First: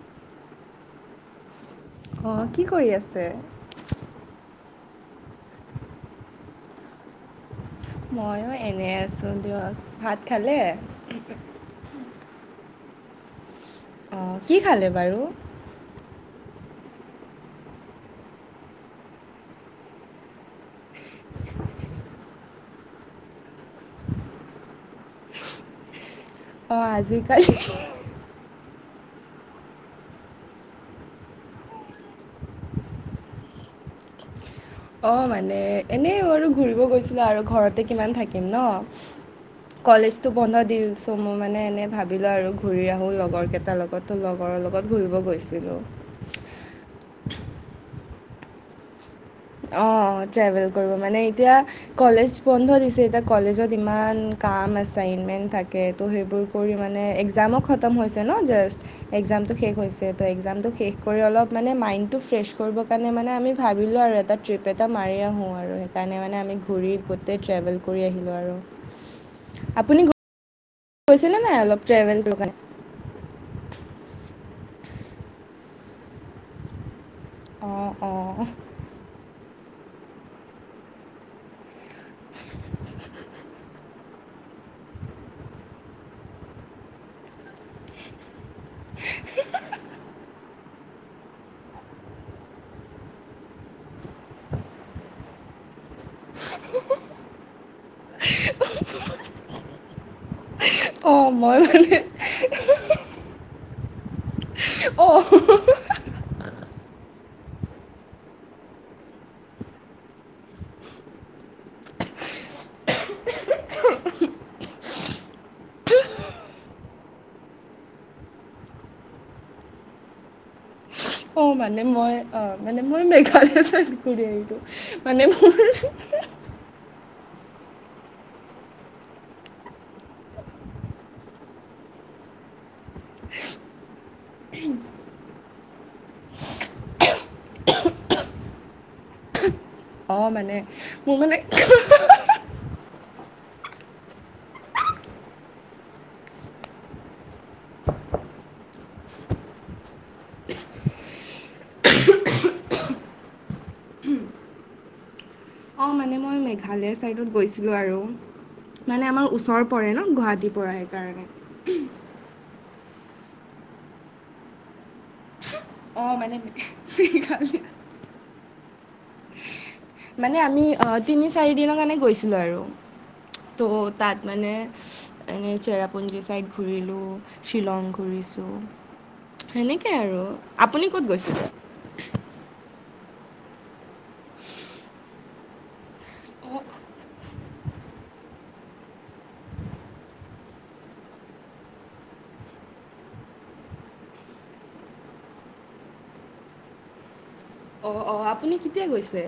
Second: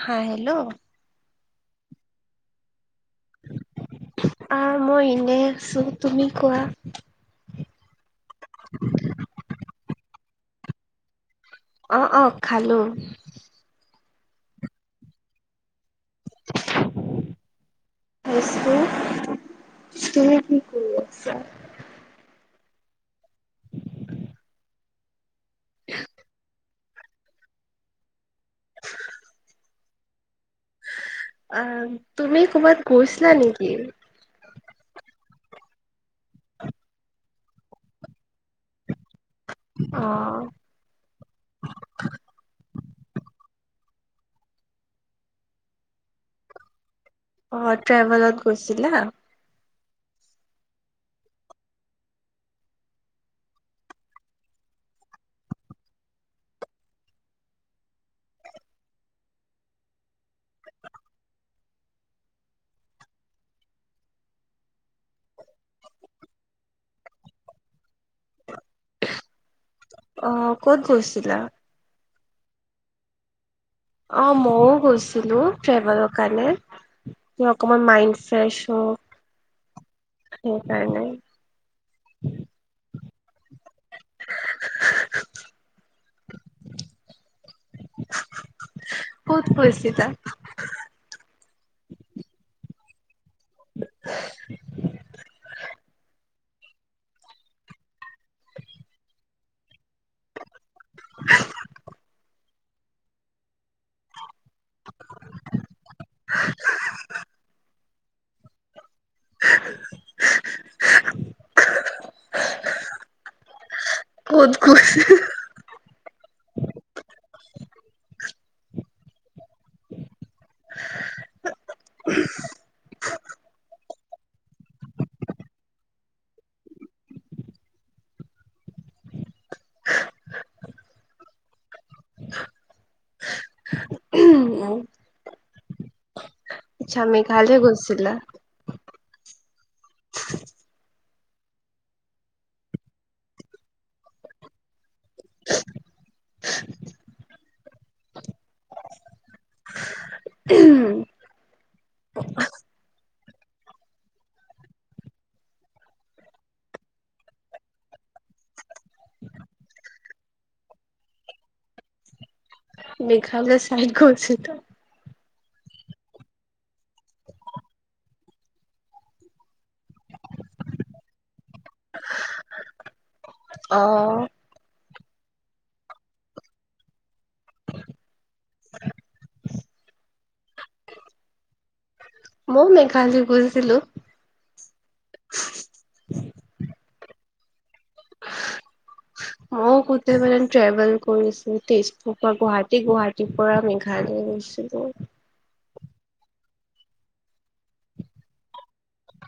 হা হেল্ল' অ' কি কৰি আছে? অ' মই এনেই আছোঁ। তুমি কোৱা? মইয়ো এনে আছোঁ দিয়ক। ভাত খালে? অ' অ' খালোঁ। অ' কি খালে বাৰু? [inaudible] [unintelligible] আছোঁ। তুমি কি কৰি আছা? [inaudible] [inaudible] অ' আজিকালি অ' তুমি ক'ৰবাত গৈছিলা নেকি? অ' মানে এনেই আৰু ঘূৰিব গৈছিলোঁ আৰু ঘৰতে কিমান থাকিম ন। অ কলেজতো বন্ধ দি ত মই মানে এনেই ভাবিলোঁ আৰু ঘূৰি আহোঁ লগৰ কেইটাৰ লগত, ত লগৰৰ লগত ঘূৰিব গৈছিলোঁ। অ' ট্ৰেভেলত গৈছিলা? অ' ট্ৰেভেল কৰিব মানে এতিয়া কলেজ বন্ধ দিছে। এতিয়া কলেজত ইমান কাম আচাইনমেণ্ট থাকে ত' সেইবোৰ কৰি মানে একজামো খতম হৈছে ন জাষ্ট। একজামটো শেষ হৈছে ত' একজামটো শেষ কৰি অলপ মানে মাইণ্ডটো ফ্ৰেছ কৰিবৰ কাৰণে মানে আমি ভাবিলোঁ আৰু এটা ট্ৰিপ এটা মাৰি আহোঁ আৰু সেইকাৰণে মানে আমি ঘূৰি গোটেই ট্ৰেভেল কৰি আহিলোঁ আৰু। আপুনি অ' ক'ত গ'ল? গৈছিলা নাই অলপ ট্ৰেভেলৰ কৰিব কাৰণে। অ' মইয়ো গৈছিলোঁ, ট্ৰেভেলৰ কাৰণে। সি অকমান অঁ মাইণ্ড ফ্ৰেছ অঁ হওঁক সেইকাৰণে। [inaudible] ক'ত গৈছিলা? [unintelligible] [unintelligible] অ' মই মানে অ [unintelligible] [unintelligible] ক'ত গৈছিলি? [unintelligible] অঁ মানে মই অ মানে মই মেঘালয় ঘূৰি আহোঁতে মানে মোৰ [unintelligible] [inaudible] আচ্ছা, মেঘালৈ গৈছিলা অ মানে অঁ মানে মই মেঘালয় চাইডত গৈছিলো আৰু। মানে আমাৰ ওচৰ পৰে ন গুৱাহাটীৰ পৰা সেইকাৰণে। দেখালেবে চাই কৰিছেটো। [inaudible] মানে আমি অঁ তিনি চাৰি দিনৰ কাৰণে গৈছিলোঁ আৰু। ত, অ তাত মানে এনেই চেৰাপুঞ্জী চাইদ ঘূৰিলোঁ শ্বিলং ঘূৰিছোঁ। সেনেকে আৰু আপুনি ক'ত গৈছে? মই মেঘালয় গৈছিলো। অঁ মই গোটেই মানে ট্ৰেভেল কৰিছো তেজপুৰ পৰা গুৱাহাটী গুৱাহাটীৰ পৰা মেঘালয় গৈছিলোঁ। অ অ, আপুনি কেতিয়া গৈছে?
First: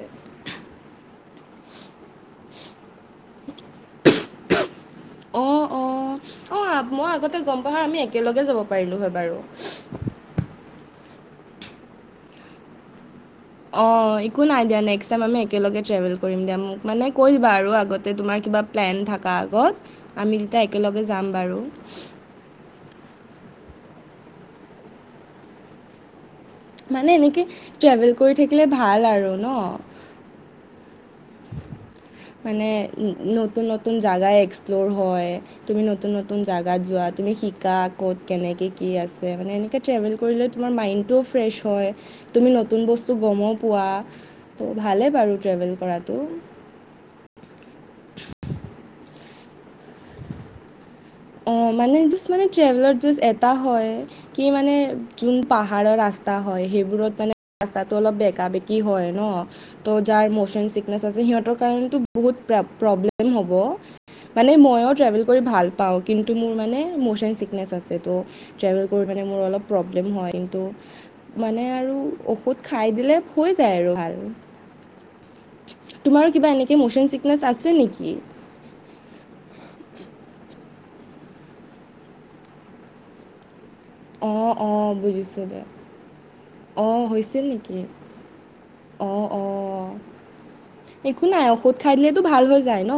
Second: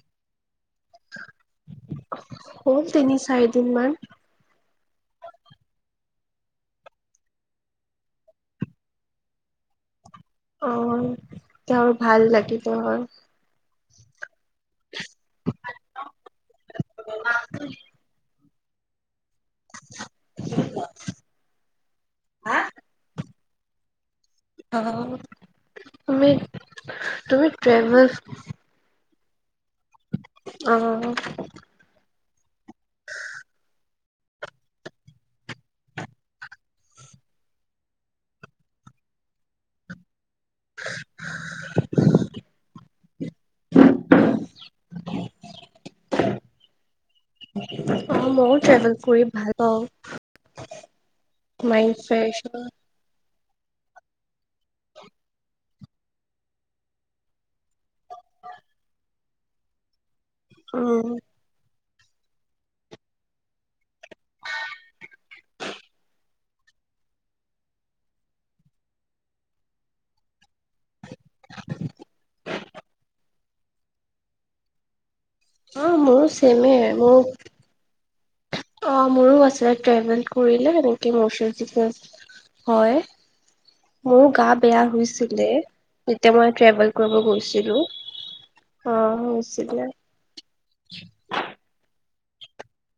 হ'ল তিনি চাৰিদিন মান। অঁ অঁ অঁ মই আগতে গম পাওঁ হয় আমি একেলগে যাব পাৰিলোঁ হয় বাৰু। অঁ তেওঁ আৰু ভাল লাগিল হয়। অঁ, একো নাই দিয়া, নেক্স টাইমি একেলগে ট্ৰেভেল কৰিম। কৰিম দিয়া মোক মানে কৈ দিবা আৰু আগতে তোমাৰ কিবা প্লেন থাকা আগত, আমি তেতিয়া একেলগে যাম বাৰু। হা অ। আমি মানে এনেকে ট্ৰেভেল কৰি থাকিলে ভাল আৰু ন। অঁ। মানে নতুন নতুন জাগা এক্সপ্ল'ৰ হয়। তুমি নতুন নতুন জাগাত যোৱা, তুমি শিকা ক'ত কেনেকে কি আছে মানে এনেকে ট্ৰেভেল কৰিলে। তোমাৰ মাইণ্ডটোও ফ্ৰেছ হয়, তুমি নতুন বস্তু গমো পোৱা। ভালে বাৰু ট্ৰেভেল কৰাটো। অঁ, মইও ট্ৰেভেল কৰি ভাল পাওঁ। অঁ, মাইণ্ড মানে জাষ্ট ফ্ৰেছ কিছুমানে হয়। ট্ৰেভেলাৰ জাষ্ট এটা হয়, কি মানে যোন পাহ পাহাৰৰ ৰাস্তা হয় সেইবোৰত মানে ৰাস্তাটো অলপ বেকা বেকী হয় ন। ত, যাৰ ম'চন চিকনেচ উম, সিহঁতৰ কাৰণেটো বহু প্ৰব্লেম হ'ব, মানে মইও ট্ৰেভেল কৰি ভাল পাওঁ। কিন্তু মোৰ মানে ম'চন চিকনেছ আছে তো ট্ৰেভেল কৰি মানে মোৰ অলপ প্ৰব্লেম হয়। কিন্ত মানে আৰু ঔষধ খাই দিলে হৈ যায় আৰু ভাল। অ' মোৰো তোমাৰো কিবা চেমে এনেকে মৌচন চিকনেছ আছে নেকি? অঁ, মোৰো আছে ট্ৰেভেল কৰিলে তেনেকে মৌচন ছিকনেছ হয়। মোৰ গা অঁ বেয়া অঁ বুজিছোঁ হৈছিলে, দে যেতিয়া মই ট্ৰেভেল অঁ কৰিব হৈছিল গৈছিলো। নেকি অ' অ' [unintelligible] একো নাই ঔষধ খাই দিলেতো ভাল হৈ যায় ন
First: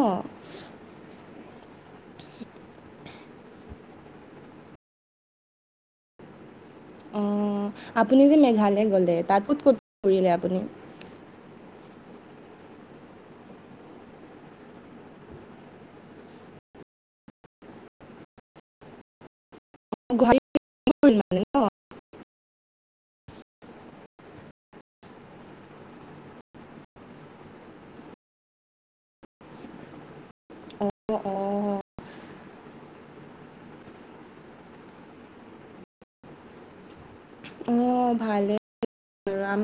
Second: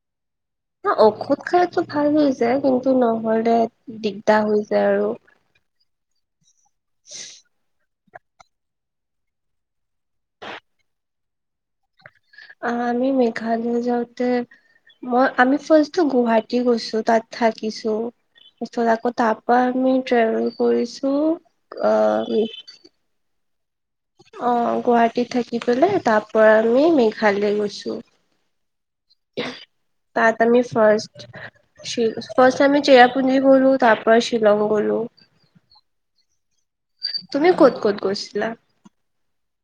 ন ঔষধ খালেতো ভাল হৈছে যায় কিন্তু নহলে দিগদাৰ হৈ যায় আৰু উম আপুনি যে মেঘালয় গ'লে তাত ক'ত ক'ত ফুৰিলে আপুনি। আ আমি মেঘালয় যাওঁতে মই আমি ফাৰ্ষ্ট তো গুৱাহাটী গৈছো তাত থাকিছো তাছত আকৌ তাত পৰা আমি ট্ৰেভেল গুৱাহাটীত কৰিছোঁ ফুৰিলে মানে ন আ উম অ গুৱাহাটীত থাকি পালাই তাপৰা আমি মেঘালয় গৈছো। [unintelligible] তাত আমি অ' ফাৰ্ষ্ট অ' শি ফাৰ্ষ্ট আমি চেৰাপুঞ্জি গ'লো তাৰপৰা শ্বিলং গ'লো। তুমি ক'ত ক'ত অ', গৈছিলা? ভালেই আৰু আম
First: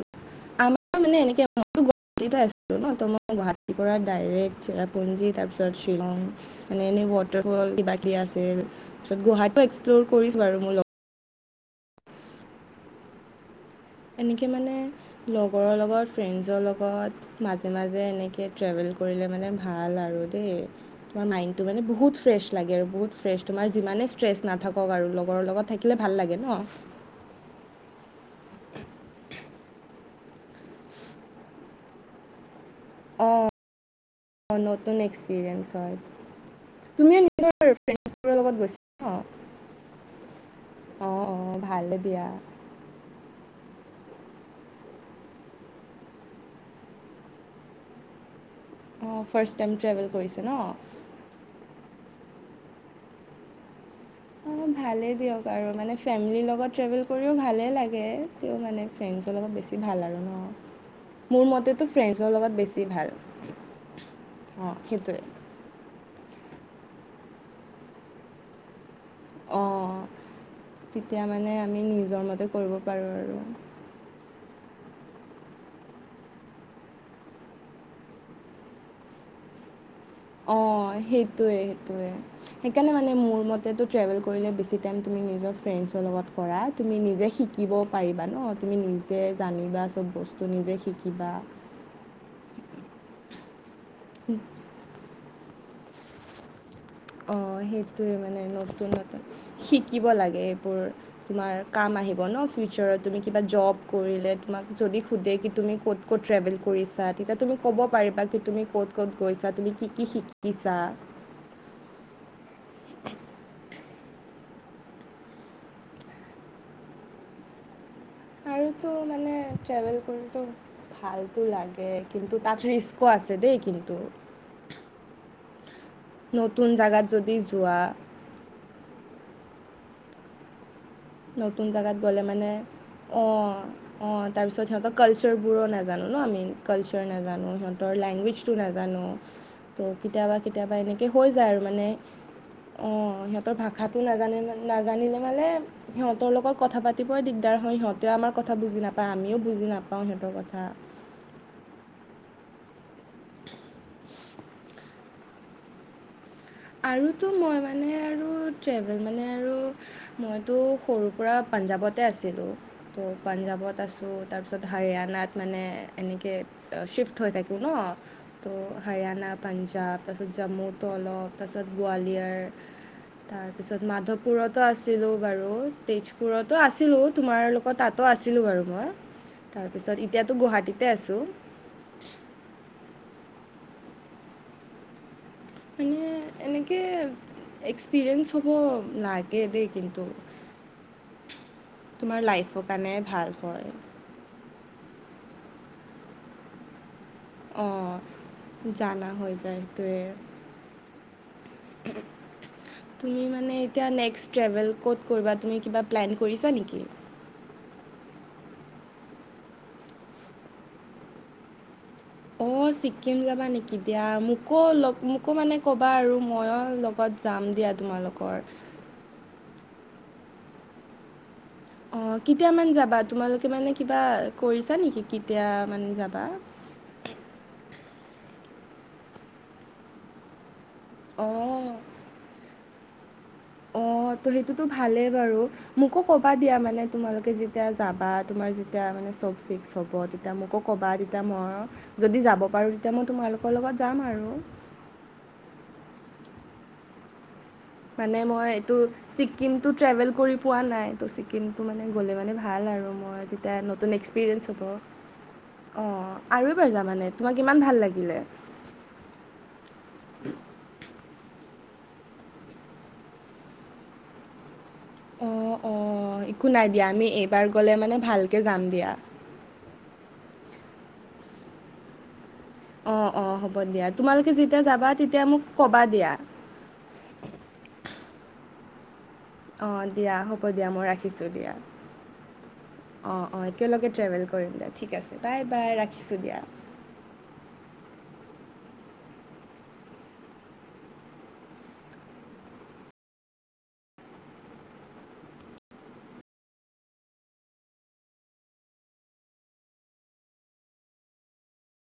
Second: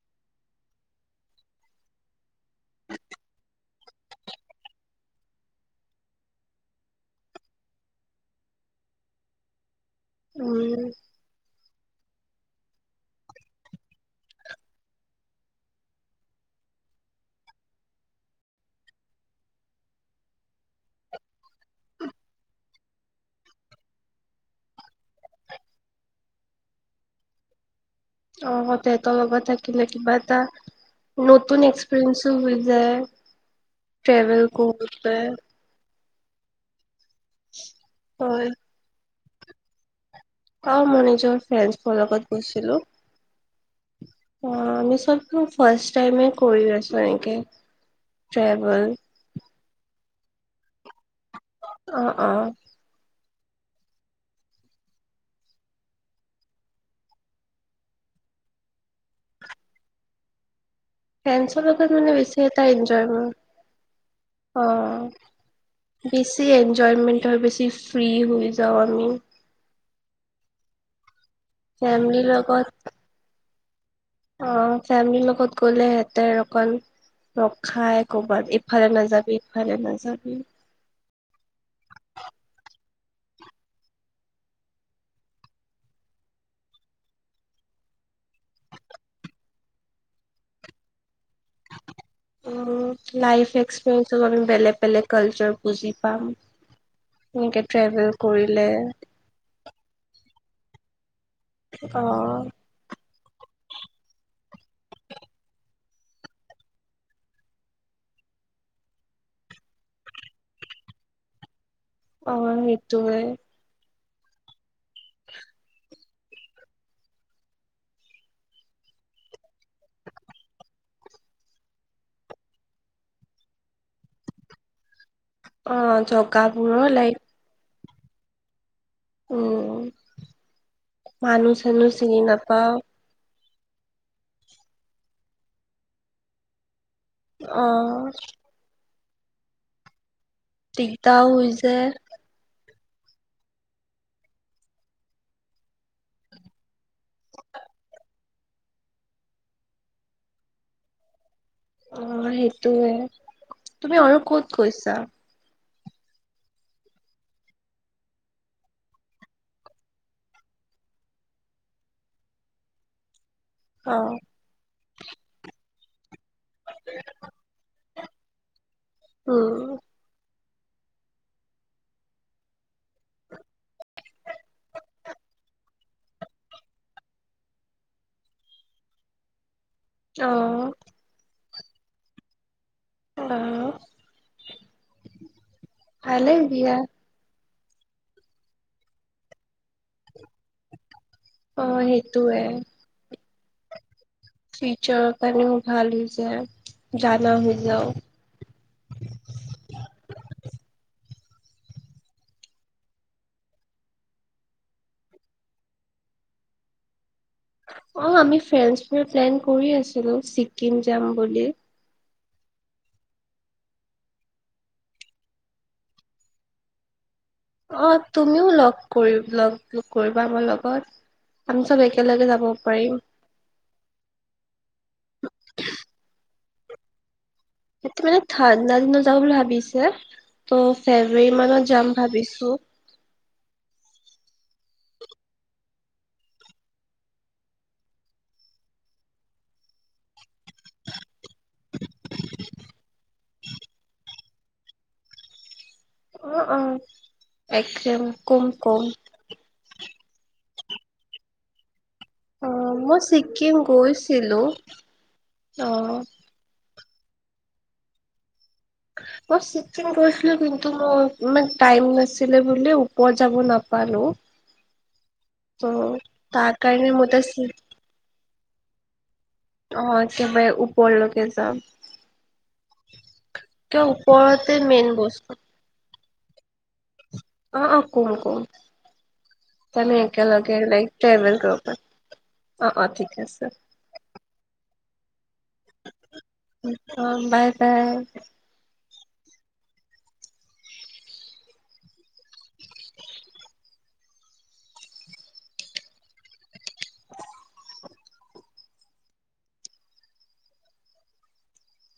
আমাৰ মানে এনেকে মই গুৱাহাটীতে আছিলো ন ত মই গুৱাহাটীৰ পৰা ডাইৰেক্ট চেৰাপুঞ্জী তাৰপিছত শ্বিলং মানে এনেই ৱাটাৰ ফল কিবা কিবি আছিল। তাছত গাহাটো এক্সপ্লৰ কৰিছো আৰু মো উম ল এনেকে মানে লগৰৰ লগত ফ্ৰেণ্ডছৰ লগত মাজে মাজে এনেকে ট্ৰেভেল কৰিলে মানে ভাল আৰু দেই। তোমাৰ মাইণ্ডটো মানে বহুত ফ্ৰেছ লাগে আৰু বহুত ফ্ৰেছ তোমাৰ যিমানে ষ্ট্ৰেছ নাথাকক আৰু লগৰ লগত থাকিলে ভাল লাগে ন। অ', তেহতৰ লগত থাকিলে কিবা এটা নতুন এক্সপিৰিয়েঞ্চো হৈ যায়। অঁ ট্ৰেভেল কৰোতে। এনচাৰ্ড তুমিও নিজৰ ফ্ৰেঞ্চৰ হয় লগত গৈছা ন অ মই অঁ নিজৰ অঁ ফ্ৰেঞ্চৰ ভালেই দিয়া লগত গৈছিলো। অ আমি চবটো ফাৰ্ষ্ট টাইমে কৰি আছো এনেকে ট্ৰেভেল। অঁ'ফাৰ্ষ্ট টাইম ট্ৰেভেল কৰিছে ন। অ', অ'। অঁ' ভালেই দিয়ক আৰু মানে ফেমিলিৰ লগত ট্ৰেভেল কৰিও ভালেই লাগে। তেউ মানে ফ্ৰেণ্ডছৰ লগত বেছি ভাল আৰু ন। মোৰ ফ্ৰেণ্ডছৰ মতেতো লগত মানে ফ্ৰেণ্ডছৰ বেছি লগত এটা এনজয় ভাল কৰ অঁ সেইটোৱে অ'। বেছি এনজয়মেট হয় বেছি ফ্ৰী হৈ যাওঁ আমি। অঁ'তেতিয়া মানে আমি নিজৰ ফেমিলিৰ মতে লগত কৰিব পাৰো আৰু। অ ফেমলিৰ লগত গ'লে হেঁতে অকণ ৰখাই কৰবাত এফালে নাজাবি ইফালে নাজাবি। অঁ', সেইটোৱে সেইটোৱে। সেইকাৰণে মানে মোৰ মতেটো ট্ৰেভেল কৰিলে বেছি টাইম তুমি নিজৰ ফ্ৰেণ্ডছৰ লগত কৰা। তুমি নিজে শিকিব পাৰিবা ন তুমি নিজে জানিবা চব বস্তু নিজে শিকিবা। অ লাইফ এক্সপেৰিয়েঞ্চত আমি বেলেগ বেলেগ কালচাৰ বুজি পাম। অঁ এনেকে সেইটোৱে ট্ৰেভেল মানে কৰিলে। নতুন নতুন শিকিব লাগে এইবোৰ তোমাৰ কাম অ আহিব ন ফিউচ চাৰ তুমি কিবা জব কৰিলে তোমাক যদি সোধে কি তুমি ক'ত ক'ত ট্ৰেভেল কৰি ছা তেতিয়া তুমি ক'ব পাৰিবা কি তুমি ক'ত ক'ত গৈছা তুমি কি কি শিকিছা অহ সেইটোৱে আৰুতো মানে ট্ৰেভেল কৰিটো ভালতো লাগে কিন্তু তাত ৰিস্কো আছে দেই কিন্তু। অহ নতুন জগাবোৰো জেগাত লাইক। যদি যোৱা। উম মানুহ চানুহ চিনি নাপাওঁ। অঁহ অঁহ তাৰপিছত সিহঁতৰ কালচাৰবোৰো নাজানো ন আমি। কালচাৰ নাজানো অ সিহঁতৰ লেংগুৱেজ তো নাজানো। তো' কেতিয়াবা কেতিয়াবা এনেকে হৈ যায় আৰু মানে। অহ সিহঁতৰ ভাষাটো নাজানে নাজানিলে মানে। সিহঁতৰ লগত কথা পাতিবই দিগদাৰ হয় সিহঁতে আমাৰ বুজি নাপায় আমিও বুজি নাপাও সিহঁতৰ কথা। অহ সেইটোয়ে তুমি আৰু কত গৈছা? আৰুতো মই মানে আৰু ট্ৰেভেল মানে আৰু মইতু সৰুৰ পৰা পাঞ্জাৱতে আছিলোঁ তো' পাঞ্জাৱত অ আছোঁ তাৰপিছত হাৰিয়ানাত মানে এনেকে, চ্বিফ্ট হৈ থাকোঁ ন তঝতো' হাৰিয়ানা উম পাঞ্জাৱ তাৰপিছত জম্মুটো অলপ তাৰপাছত গোৱালিয়াৰ তাৰপিছত মাধৱপুৰতো আছিলো বাৰু তেজপুৰতো আছিলো তোমাৰ লগত তাত। তো আছিলোঁ বাৰু মই তাৰপিছত অ এতিয়াতো গুৱাহাটীতে আছোঁ। হেল্লো! মানে ভালে দিয়া এনেকে এক্সপিৰিয়েঞ্চ হ'ব, লাগে দে কিন্তু। অ তোমাৰ সেইটোয়ে লাইফৰ কাৰণে ভাল হয়,। ফিউচাৰৰ কাৰণেও ভাল হৈ যায় জানা হৈ যাওঁ। অঁ জানা হৈ যায় সেইটোৱে। তুমি মানে এতিয়া নেক্সট ট্ৰেভেল ক'ত কৰিবা তুমি কিবা প্লেন কৰিছা নেকি? অহ আমি ফ্ৰেণ্ডচবোৰ প্লেন কৰি আছিলো ছিকিম যাম বুলি। অ', চিক্কিম যাবা নেকি দিয়া মোকো লগ মোকো মানে কবা আৰু মইয়ো লগত যাম দিয়া অ তোমালোকৰ। তুমিও লগ কৰি লগ কৰিবা মোৰ লগত আমি চব একেলগে যাব পাৰিম। সেইটো মানে কিবা কৰিছা নেকি কেতিয়া মানে যাবা? সেইটো মানে ঠাণ্ডা দিনত যাবো বুলি ভাবিছে তো' ফেব্ৰুৱাৰী মানত অঁ যাম ভাবিছো। অঁ সেইটোতো ভালেই বাৰু। মোকো ক'বা দিয়া মানে তোমালোকে যেতিয়া যাবা তোমাৰ যেতিয়া মানে চব ফিক্স হব তেতিয়া মোকো ক'বা তেতিয়া মইয়ো যদি যাব পাৰোঁ তেতিয়া মই তোমালোকৰ লগত যাম আৰু। অহ, অহ, একদম মানে মই কম- এইটো কম। ছিকিমটো ট্ৰেভেল কৰি পোৱা নাই তো ছিকিম কিন্তু মানে গ'লে মানে অ ভাল আৰু মই ছিকিম তেতিয়া নতুন গৈছিলো এক্সপিৰিয়েঞ্চ অ হ'ব অহ, আৰু যাবা মানে তোমাক ইমান ভাল লাগিলে? অহ চিকিম গৈছিলো কিন্ত মই ইমান‌ টাইম নাছিলে বুলি ওপৰত যাব নাপালোঁ। অহ, - অহ, একো তাৰ নাই দিয়া কাৰণে আমি মই এতিয়া চি এইবাৰ গলে মানে ভালকে যাম দিয়া। অহ, একেবাৰে ওপৰলৈকে যাম। অঁহ, অঁহ, হ'ব কিয় দিয়া তোমালোকে ওপৰতে যেতিয়া মেইন যাবা তেতিয়া বস্তু মোক ক'বা দিয়া। অহ, অহ, কম-কম অঁ আমি দিয়া একেলগে লাইক ট্ৰেভেল কৰিব পাম। অঁহ, অঁহ, একেলগে ট্ৰেভেল কৰিম দিয়া ঠিক আছে বাই- বাই ৰাখিছোঁ দিয়া। অহ, বাই- বাই